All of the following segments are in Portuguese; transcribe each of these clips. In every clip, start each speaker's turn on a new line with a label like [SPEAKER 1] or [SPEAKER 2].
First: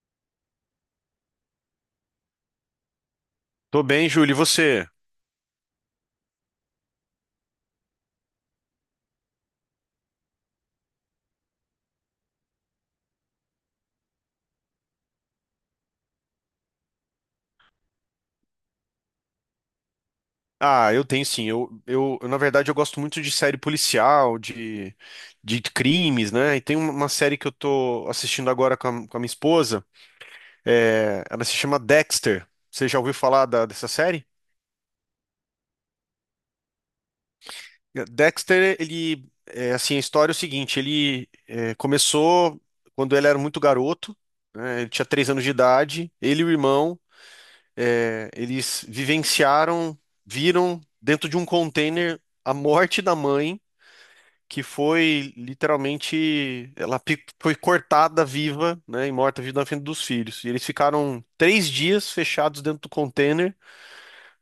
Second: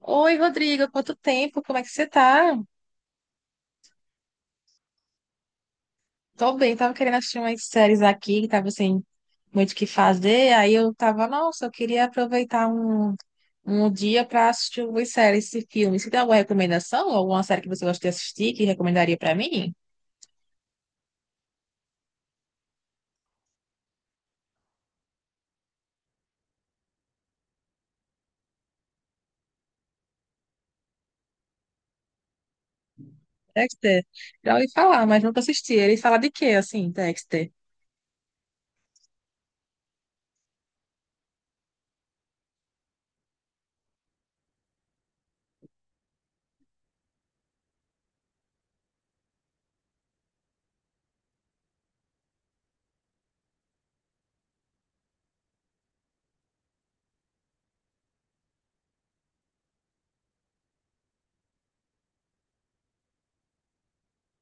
[SPEAKER 1] Oi, Rodrigo, quanto tempo? Como é que você tá?
[SPEAKER 2] Tô bem, Júlio, e você?
[SPEAKER 1] Tô bem, tava querendo assistir umas séries aqui, que tava sem muito o que fazer. Aí eu tava, nossa, eu queria aproveitar um dia pra assistir algumas séries e filmes. Você tem alguma recomendação? Alguma série que você gosta de assistir que recomendaria pra mim?
[SPEAKER 2] Ah, eu tenho sim. Na verdade, eu gosto muito de série policial, de crimes, né? E tem uma série que eu tô assistindo agora com a minha esposa. Ela se chama Dexter. Você já ouviu falar dessa
[SPEAKER 1] Dexter,
[SPEAKER 2] série?
[SPEAKER 1] já ouvi falar, mas nunca assisti. Ele fala de quê, assim, Dexter?
[SPEAKER 2] Dexter, ele, é, assim, a história é o seguinte: começou quando ele era muito garoto, né? Ele tinha três anos de idade. Ele e o irmão, eles vivenciaram, viram dentro de um container a morte da mãe que foi literalmente, foi cortada viva, né, e morta viva na frente dos filhos. E eles ficaram três dias fechados dentro do container,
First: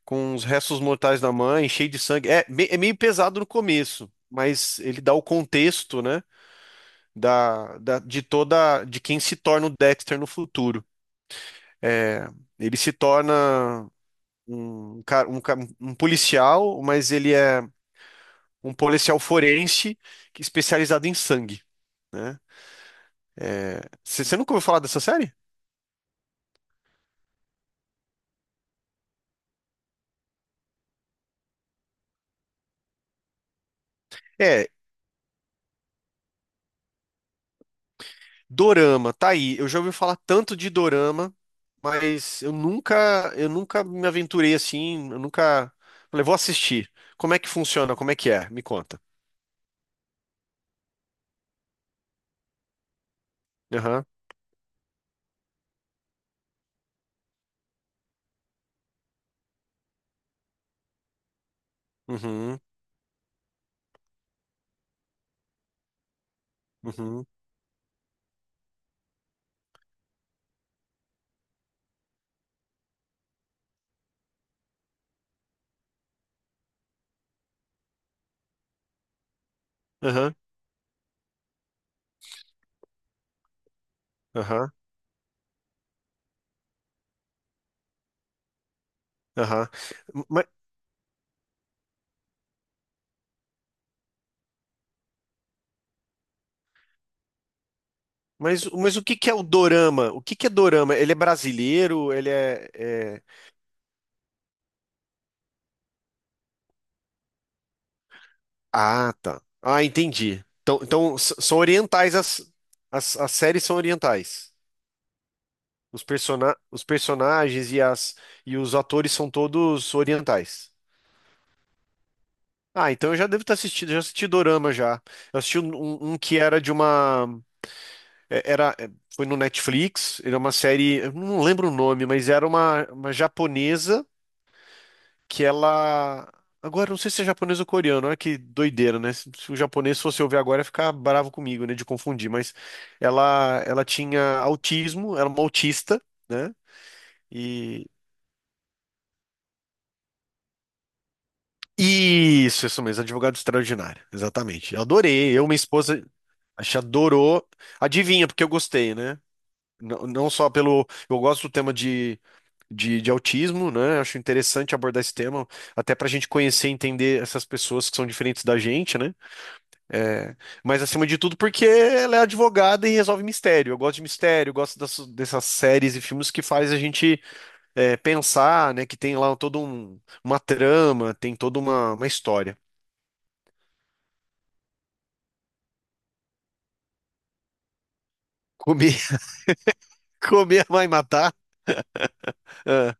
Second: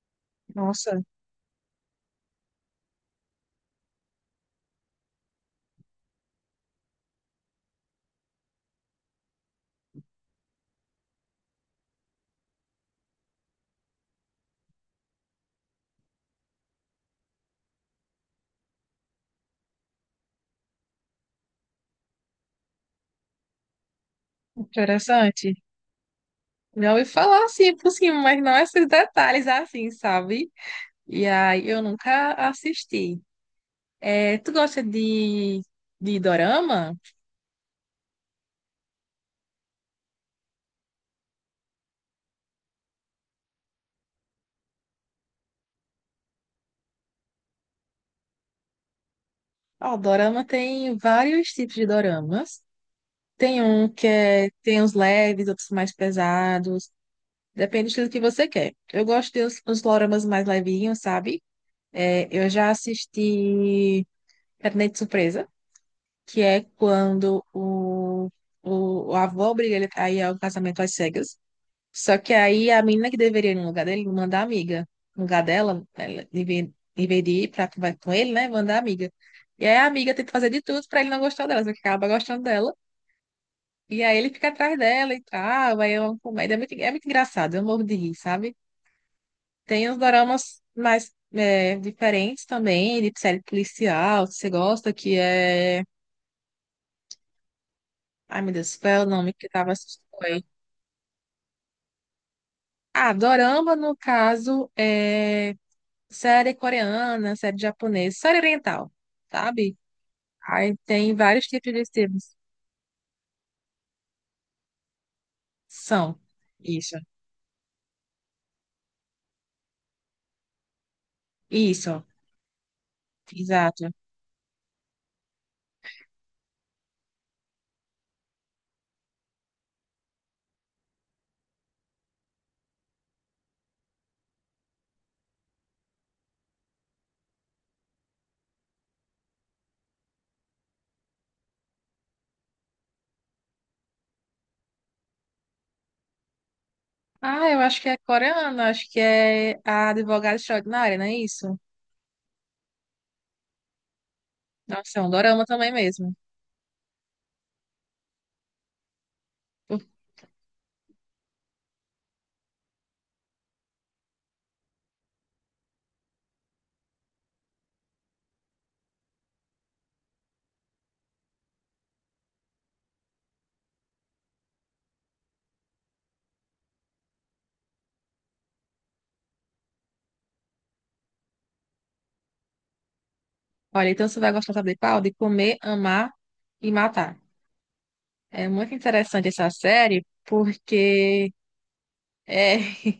[SPEAKER 2] com os restos
[SPEAKER 1] Nossa,
[SPEAKER 2] mortais da mãe, cheio de sangue. É, é meio pesado no começo, mas ele dá o contexto, né, de quem se torna o Dexter no futuro. É, ele se torna um policial, mas ele é um policial forense é especializado em sangue. Né? Você nunca ouviu falar dessa série?
[SPEAKER 1] interessante. Já ouvi falar assim por cima, mas não esses detalhes assim, sabe? E aí eu nunca assisti. É, tu
[SPEAKER 2] É,
[SPEAKER 1] gosta de, de dorama?
[SPEAKER 2] Dorama, tá aí. Eu já ouvi falar tanto de Dorama, mas eu nunca me aventurei assim, eu nunca falei, vou assistir. Como é que funciona? Como é que é? Me conta.
[SPEAKER 1] Ó, dorama tem vários tipos de doramas. Tem um
[SPEAKER 2] Aham,
[SPEAKER 1] que é, tem uns leves, outros mais pesados. Depende do estilo que você quer. Eu gosto de uns doramas mais levinhos, sabe? É, eu
[SPEAKER 2] uhum,
[SPEAKER 1] já assisti Gabinete de Surpresa, que é
[SPEAKER 2] uhum,
[SPEAKER 1] quando o avô obriga ele a ir ao casamento às cegas. Só que aí a menina que deveria ir no lugar dele mandar a amiga. No lugar dela, ela deveria ir pra conversar com ele, né? Mandar a amiga. E aí a amiga tenta
[SPEAKER 2] aham,
[SPEAKER 1] fazer de tudo pra ele não gostar dela, só que acaba gostando dela. E aí ele fica
[SPEAKER 2] aham,
[SPEAKER 1] atrás dela e tal. Aí é uma comédia. É muito engraçado, eu morro de rir, sabe?
[SPEAKER 2] aham.
[SPEAKER 1] Tem uns
[SPEAKER 2] Ma-
[SPEAKER 1] doramas mais diferentes também, de série policial, se você gosta, que é. Ai, meu Deus, qual
[SPEAKER 2] Mas,
[SPEAKER 1] é
[SPEAKER 2] o
[SPEAKER 1] o
[SPEAKER 2] que que
[SPEAKER 1] nome
[SPEAKER 2] é o
[SPEAKER 1] que eu tava assistindo
[SPEAKER 2] Dorama? O que
[SPEAKER 1] aí?
[SPEAKER 2] que é Dorama? Ele é brasileiro?
[SPEAKER 1] Ah, dorama, no caso, é série coreana, série japonesa, série oriental,
[SPEAKER 2] Ah, tá.
[SPEAKER 1] sabe?
[SPEAKER 2] Ah, entendi.
[SPEAKER 1] Aí
[SPEAKER 2] Então,
[SPEAKER 1] tem vários
[SPEAKER 2] são
[SPEAKER 1] tipos de
[SPEAKER 2] orientais
[SPEAKER 1] estilos.
[SPEAKER 2] as, as séries são orientais.
[SPEAKER 1] São.
[SPEAKER 2] Os
[SPEAKER 1] Isso.
[SPEAKER 2] personagens e os atores são todos orientais.
[SPEAKER 1] Isso.
[SPEAKER 2] Ah, então eu já devo ter
[SPEAKER 1] Exato.
[SPEAKER 2] assistido, já assisti Dorama já. Eu assisti um que era de uma. é- Era, é, Foi no Netflix, era uma série, eu não lembro o nome, mas era uma japonesa que ela. Agora, eu não sei se é japonesa ou coreano, olha que doideira, né? Se o japonês fosse ouvir agora, ia ficar bravo comigo, né? De confundir, mas ela tinha autismo, era uma autista, né?
[SPEAKER 1] Ah, eu acho que é coreana, acho que é a advogada extraordinária, não é isso?
[SPEAKER 2] Isso mesmo, advogado extraordinário, exatamente. Eu
[SPEAKER 1] Nossa, é um
[SPEAKER 2] adorei,
[SPEAKER 1] dorama
[SPEAKER 2] eu, minha
[SPEAKER 1] também
[SPEAKER 2] esposa,
[SPEAKER 1] mesmo.
[SPEAKER 2] a gente adorou. Adivinha, porque eu gostei, né? Não, não só pelo. Eu gosto do tema de autismo, né? Acho interessante abordar esse tema, até pra gente conhecer e entender essas pessoas que são diferentes da gente, né? É, mas acima de tudo, porque ela é advogada e resolve mistério. Eu gosto de mistério, eu gosto dessas séries e filmes que faz a gente pensar, né? Que tem lá uma trama, tem uma história.
[SPEAKER 1] Olha, então você vai gostar, sabe de qual? De comer, amar e matar. É muito
[SPEAKER 2] Comer,
[SPEAKER 1] interessante essa série,
[SPEAKER 2] comer vai
[SPEAKER 1] porque
[SPEAKER 2] matar?
[SPEAKER 1] é,
[SPEAKER 2] Ah,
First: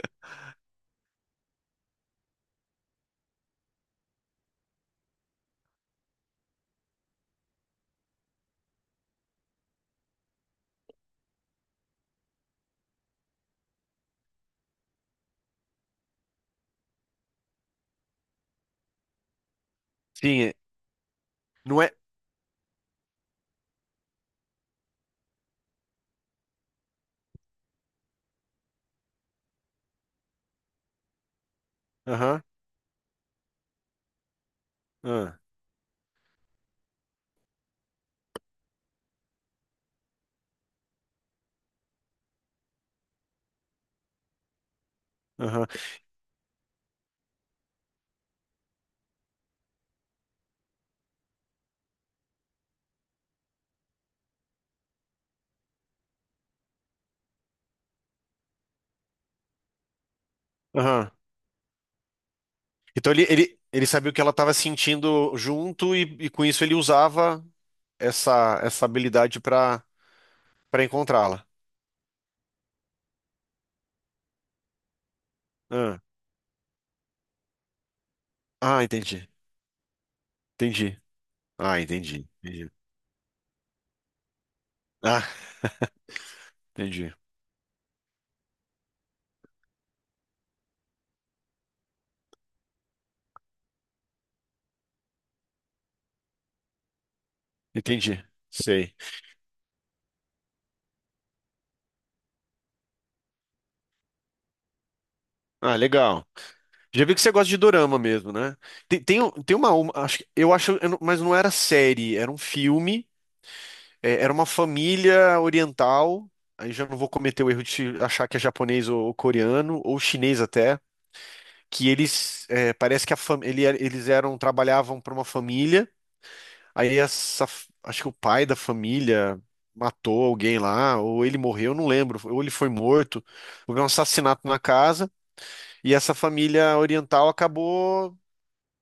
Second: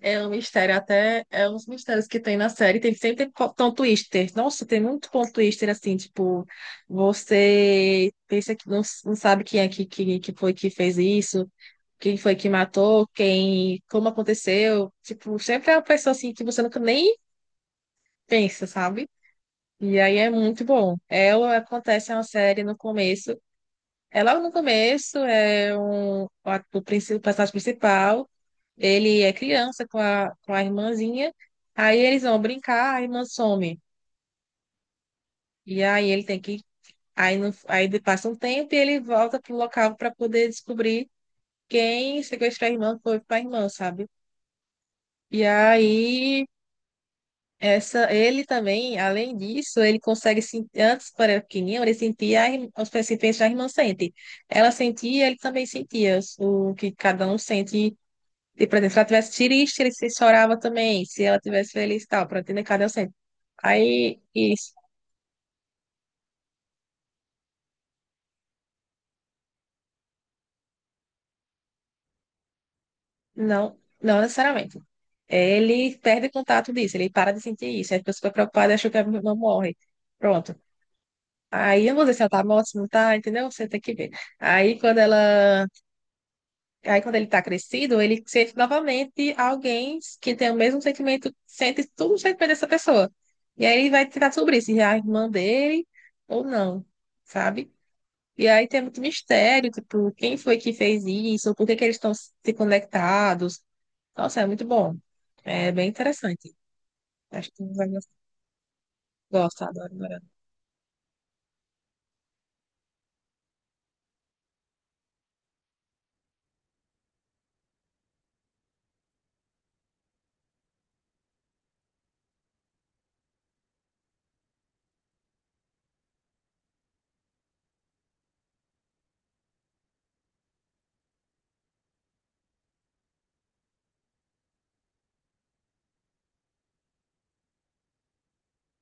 [SPEAKER 1] é um mistério, até é uns mistérios que tem na série. Tem sempre tem tom twister. Nossa, tem muito ponto twister assim, tipo, você pensa que não, não sabe quem é que foi que fez isso, quem foi que matou, quem, como aconteceu. Tipo, sempre é uma pessoa assim que você nunca nem pensa, sabe? E aí é
[SPEAKER 2] sim,
[SPEAKER 1] muito bom. Ela
[SPEAKER 2] não é.
[SPEAKER 1] acontece uma série no começo. É logo no começo, é o personagem principal. Ele é criança com com a irmãzinha. Aí eles vão
[SPEAKER 2] Aham,
[SPEAKER 1] brincar, a irmã some.
[SPEAKER 2] ah,
[SPEAKER 1] E aí ele tem que. Aí, no, aí de- Passa um tempo e ele volta pro local para poder descobrir quem sequestrou a irmã foi para a irmã, sabe? E
[SPEAKER 2] aham,
[SPEAKER 1] aí essa, ele também, além disso, ele consegue sentir, antes quando era pequenininho, ele sentia a os pensamentos da irmã sente. Ela sentia, ele também sentia o que cada um sente. E, por exemplo, se ela tivesse triste, ele se chorava também.
[SPEAKER 2] aham.
[SPEAKER 1] Se ela tivesse feliz e tal, pronto, entender cadê o
[SPEAKER 2] Então
[SPEAKER 1] centro?
[SPEAKER 2] ele sabia o
[SPEAKER 1] Aí,
[SPEAKER 2] que ela estava
[SPEAKER 1] isso.
[SPEAKER 2] sentindo junto e com isso ele usava essa habilidade para encontrá-la.
[SPEAKER 1] Não, não necessariamente. Ele
[SPEAKER 2] Ah,
[SPEAKER 1] perde contato disso, ele para de sentir isso. Aí a pessoa fica preocupada e
[SPEAKER 2] ah,
[SPEAKER 1] acha que a
[SPEAKER 2] entendi,
[SPEAKER 1] pessoa morre. Pronto.
[SPEAKER 2] entendi. Ah,
[SPEAKER 1] Aí eu não sei se
[SPEAKER 2] entendi,
[SPEAKER 1] ela tá morta,
[SPEAKER 2] entendi.
[SPEAKER 1] se não tá, entendeu? Você tem que ver. Aí quando
[SPEAKER 2] Ah,
[SPEAKER 1] ela. Aí
[SPEAKER 2] entendi,
[SPEAKER 1] quando ele tá crescido, ele sente novamente alguém que tem o mesmo sentimento, sente tudo o sentimento dessa pessoa. E aí ele vai tentar sobre isso, se é a irmã dele ou não, sabe?
[SPEAKER 2] entendi.
[SPEAKER 1] E aí tem
[SPEAKER 2] Sei.
[SPEAKER 1] muito mistério, tipo, quem foi que fez isso, por que que eles estão se conectados. Nossa, é muito bom. É
[SPEAKER 2] Ah,
[SPEAKER 1] bem
[SPEAKER 2] legal.
[SPEAKER 1] interessante.
[SPEAKER 2] Já vi que você gosta
[SPEAKER 1] Acho
[SPEAKER 2] de
[SPEAKER 1] que vai
[SPEAKER 2] dorama mesmo, né? Tem, tem, um- tem
[SPEAKER 1] gostar,
[SPEAKER 2] uma-
[SPEAKER 1] adoro,
[SPEAKER 2] acho,
[SPEAKER 1] adoro.
[SPEAKER 2] que- eu acho, eu não- mas não era série, era um filme, era uma família oriental. Aí já não vou cometer o erro de achar que é japonês ou coreano ou chinês até, que eles parece que a fam, ele era- eles eram trabalhavam para uma família. Aí acho que o pai da família matou alguém lá, ou ele morreu, eu não lembro, ou ele foi morto, houve um assassinato na casa. E essa família oriental acabou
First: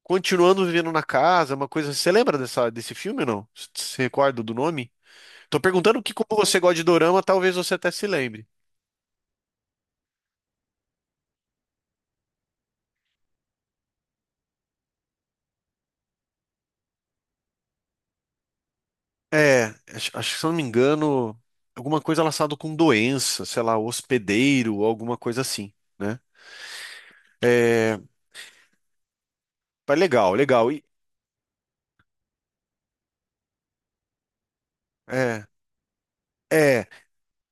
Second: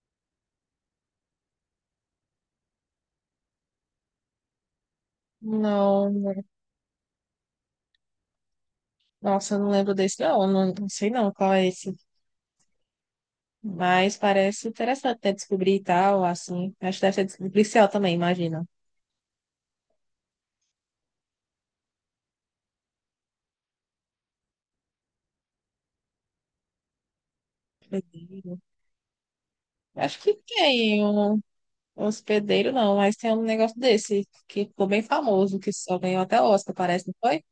[SPEAKER 2] continuando vivendo na casa, uma coisa. Você lembra desse filme ou não? Você se recorda do nome? Tô perguntando
[SPEAKER 1] Não,
[SPEAKER 2] que, como
[SPEAKER 1] não.
[SPEAKER 2] você gosta de dorama, talvez você até se lembre.
[SPEAKER 1] Nossa, eu não lembro desse, não, não, não sei não qual é esse. Mas parece interessante, né, descobrir e tal, assim. Acho que deve ser policial também, imagina.
[SPEAKER 2] É, acho que se eu não me engano, alguma coisa relacionada com doença, sei lá, hospedeiro, alguma coisa assim, né? É, mas
[SPEAKER 1] Acho que
[SPEAKER 2] legal, legal. E,
[SPEAKER 1] tem um hospedeiro, não, mas tem um negócio desse que ficou bem
[SPEAKER 2] é,
[SPEAKER 1] famoso, que só ganhou até Oscar,
[SPEAKER 2] é,
[SPEAKER 1] parece, não foi?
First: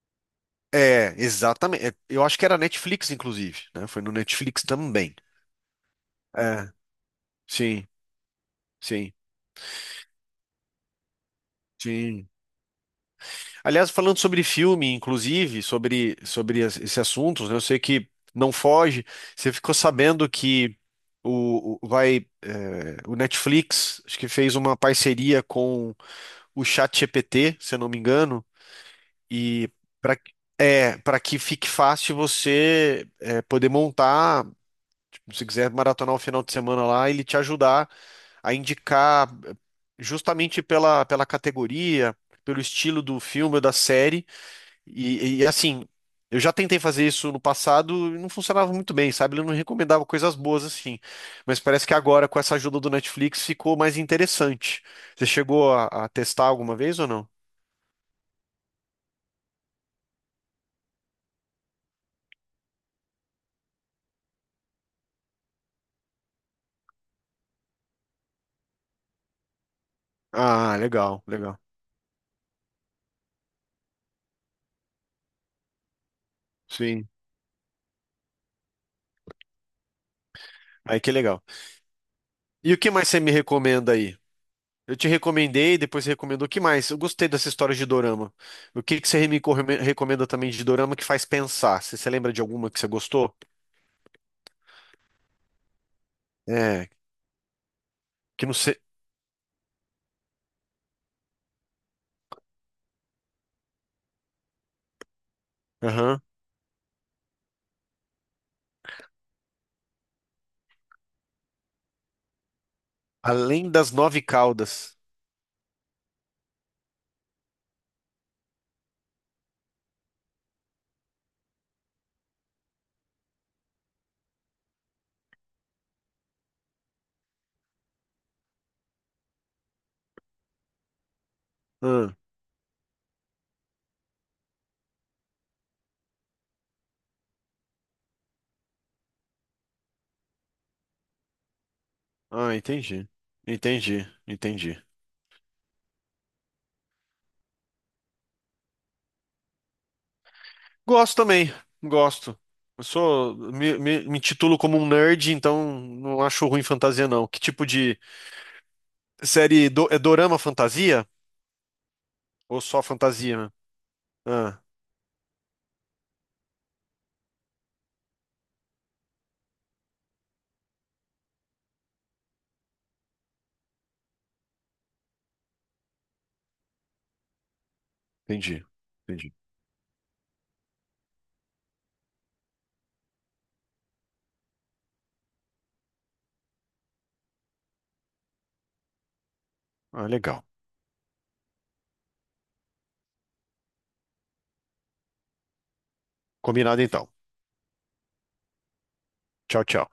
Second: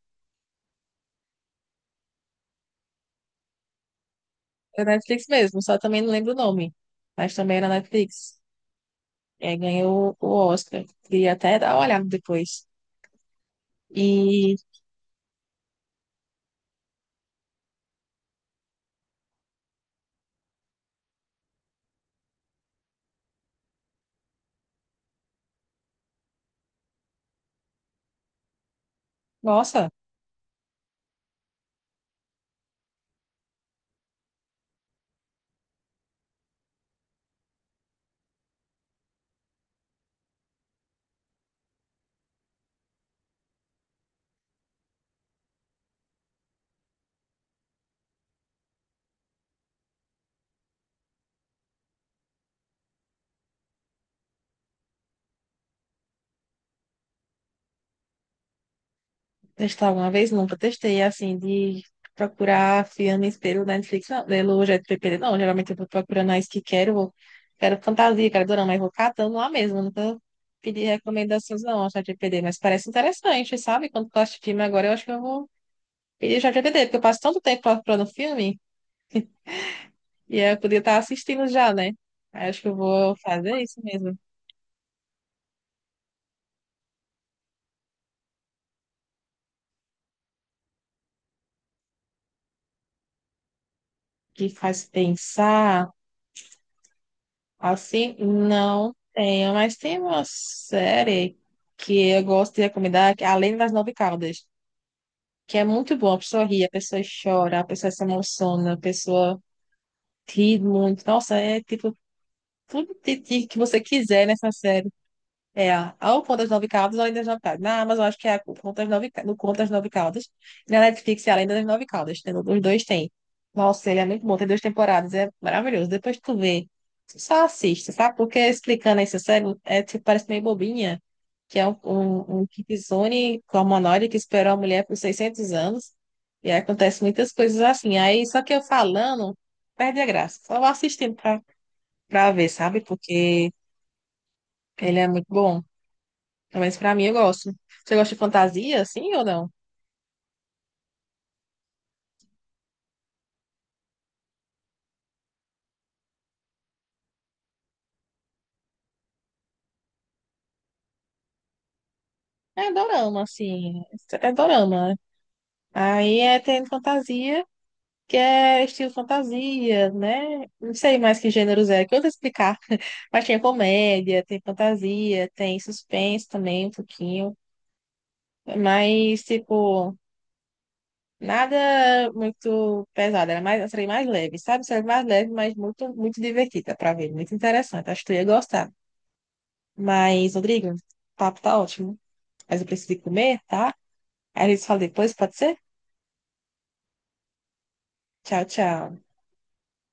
[SPEAKER 2] é, exatamente. É, eu acho que era Netflix, inclusive, né? Foi no Netflix
[SPEAKER 1] É da
[SPEAKER 2] também.
[SPEAKER 1] Netflix mesmo, só também não lembro o
[SPEAKER 2] É,
[SPEAKER 1] nome, mas também era
[SPEAKER 2] sim,
[SPEAKER 1] Netflix.
[SPEAKER 2] sim,
[SPEAKER 1] E ganhou o Oscar. Queria até dar uma olhada
[SPEAKER 2] sim.
[SPEAKER 1] depois.
[SPEAKER 2] Aliás, falando sobre
[SPEAKER 1] E,
[SPEAKER 2] filme, inclusive, sobre esse assunto, né, eu sei que não foge. Você ficou sabendo que vai, o Netflix, acho que fez uma parceria com o ChatGPT, se eu não me engano, e
[SPEAKER 1] nossa,
[SPEAKER 2] para é, para que fique fácil você poder montar, tipo, se quiser maratonar o final de semana lá, ele te ajudar a indicar justamente pela categoria, pelo estilo do filme ou da série e, assim, eu já tentei fazer isso no passado e não funcionava muito bem, sabe? Ele não recomendava coisas boas assim. Mas parece que agora, com essa ajuda do Netflix, ficou mais interessante. Você chegou a testar alguma vez ou não?
[SPEAKER 1] testar alguma vez? Nunca testei, assim, de procurar filmes pelo Netflix, não, pelo GPP, não. Geralmente eu vou procurando as que quero, quero fantasia, quero dorama, mas vou catando lá mesmo. Nunca
[SPEAKER 2] Ah,
[SPEAKER 1] pedi
[SPEAKER 2] legal, legal.
[SPEAKER 1] recomendações, não, ao ChatGPT, mas parece interessante, sabe? Quando tu assiste filme agora, eu acho que eu vou pedir o ChatGPT, porque eu
[SPEAKER 2] Sim.
[SPEAKER 1] passo tanto tempo procurando filme e eu podia estar
[SPEAKER 2] Aí que legal.
[SPEAKER 1] assistindo já, né? Aí eu acho que
[SPEAKER 2] E
[SPEAKER 1] eu
[SPEAKER 2] o que mais
[SPEAKER 1] vou
[SPEAKER 2] você me
[SPEAKER 1] fazer isso
[SPEAKER 2] recomenda aí?
[SPEAKER 1] mesmo,
[SPEAKER 2] Eu te recomendei, depois você recomendou. O que mais? Eu gostei dessa história de dorama. O que que você recomenda também de dorama que faz pensar? Você lembra de alguma que você gostou?
[SPEAKER 1] que faz pensar.
[SPEAKER 2] É,
[SPEAKER 1] Assim,
[SPEAKER 2] que não sei.
[SPEAKER 1] não tenho, mas tem uma série que eu gosto de recomendar, que é Além das Nove Caudas, que é muito bom. A
[SPEAKER 2] Aham.
[SPEAKER 1] pessoa ri, a pessoa chora, a pessoa se emociona, a pessoa ri muito. Nossa, é tipo tudo de que
[SPEAKER 2] Além
[SPEAKER 1] você
[SPEAKER 2] das nove
[SPEAKER 1] quiser nessa série.
[SPEAKER 2] caudas.
[SPEAKER 1] É, ao Contas Nove Caldas, Além das Nove Caldas. Na Amazon, acho que é a Contas Nove, no Contas Nove Caldas. E na Netflix é Além das Nove Caldas. Tem, os dois tem. Nossa, ele é muito bom. Tem duas temporadas. É maravilhoso. Depois tu vê. Só assiste, sabe? Porque explicando essa série, é, tipo, parece meio bobinha. Que é um,
[SPEAKER 2] Ah,
[SPEAKER 1] um, um Kitsune com humanoide que esperou a mulher por 600 anos. E aí acontece muitas coisas assim. Aí, só que eu falando, perde a graça. Só vou assistindo pra ver,
[SPEAKER 2] ah,
[SPEAKER 1] sabe?
[SPEAKER 2] entendi.
[SPEAKER 1] Porque
[SPEAKER 2] Entendi, entendi.
[SPEAKER 1] ele é muito bom. Mas pra mim eu gosto. Você gosta de fantasia, assim ou não?
[SPEAKER 2] Gosto também, gosto. Eu sou, me titulo como um nerd, então não acho ruim fantasia, não. Que tipo de série é dorama fantasia? Ou
[SPEAKER 1] É
[SPEAKER 2] só
[SPEAKER 1] dorama,
[SPEAKER 2] fantasia, né?
[SPEAKER 1] assim. É
[SPEAKER 2] Ah,
[SPEAKER 1] dorama. Né? Aí é tem fantasia, que é estilo fantasia, né? Não sei mais que gêneros é, que eu vou te explicar. Mas tem comédia, tem fantasia, tem suspense também, um pouquinho.
[SPEAKER 2] entendi,
[SPEAKER 1] Mas,
[SPEAKER 2] entendi.
[SPEAKER 1] tipo, nada muito pesado. Era mais, seria mais leve, sabe? Seria mais leve, mas muito divertida pra ver. Muito interessante. Acho que tu ia gostar.
[SPEAKER 2] Ah,
[SPEAKER 1] Mas,
[SPEAKER 2] legal.
[SPEAKER 1] Rodrigo, o papo tá ótimo, mas eu preciso ir comer, tá? Aí eles falam depois, pode ser?
[SPEAKER 2] Combinado então.
[SPEAKER 1] Tchau, tchau.
[SPEAKER 2] Tchau, tchau.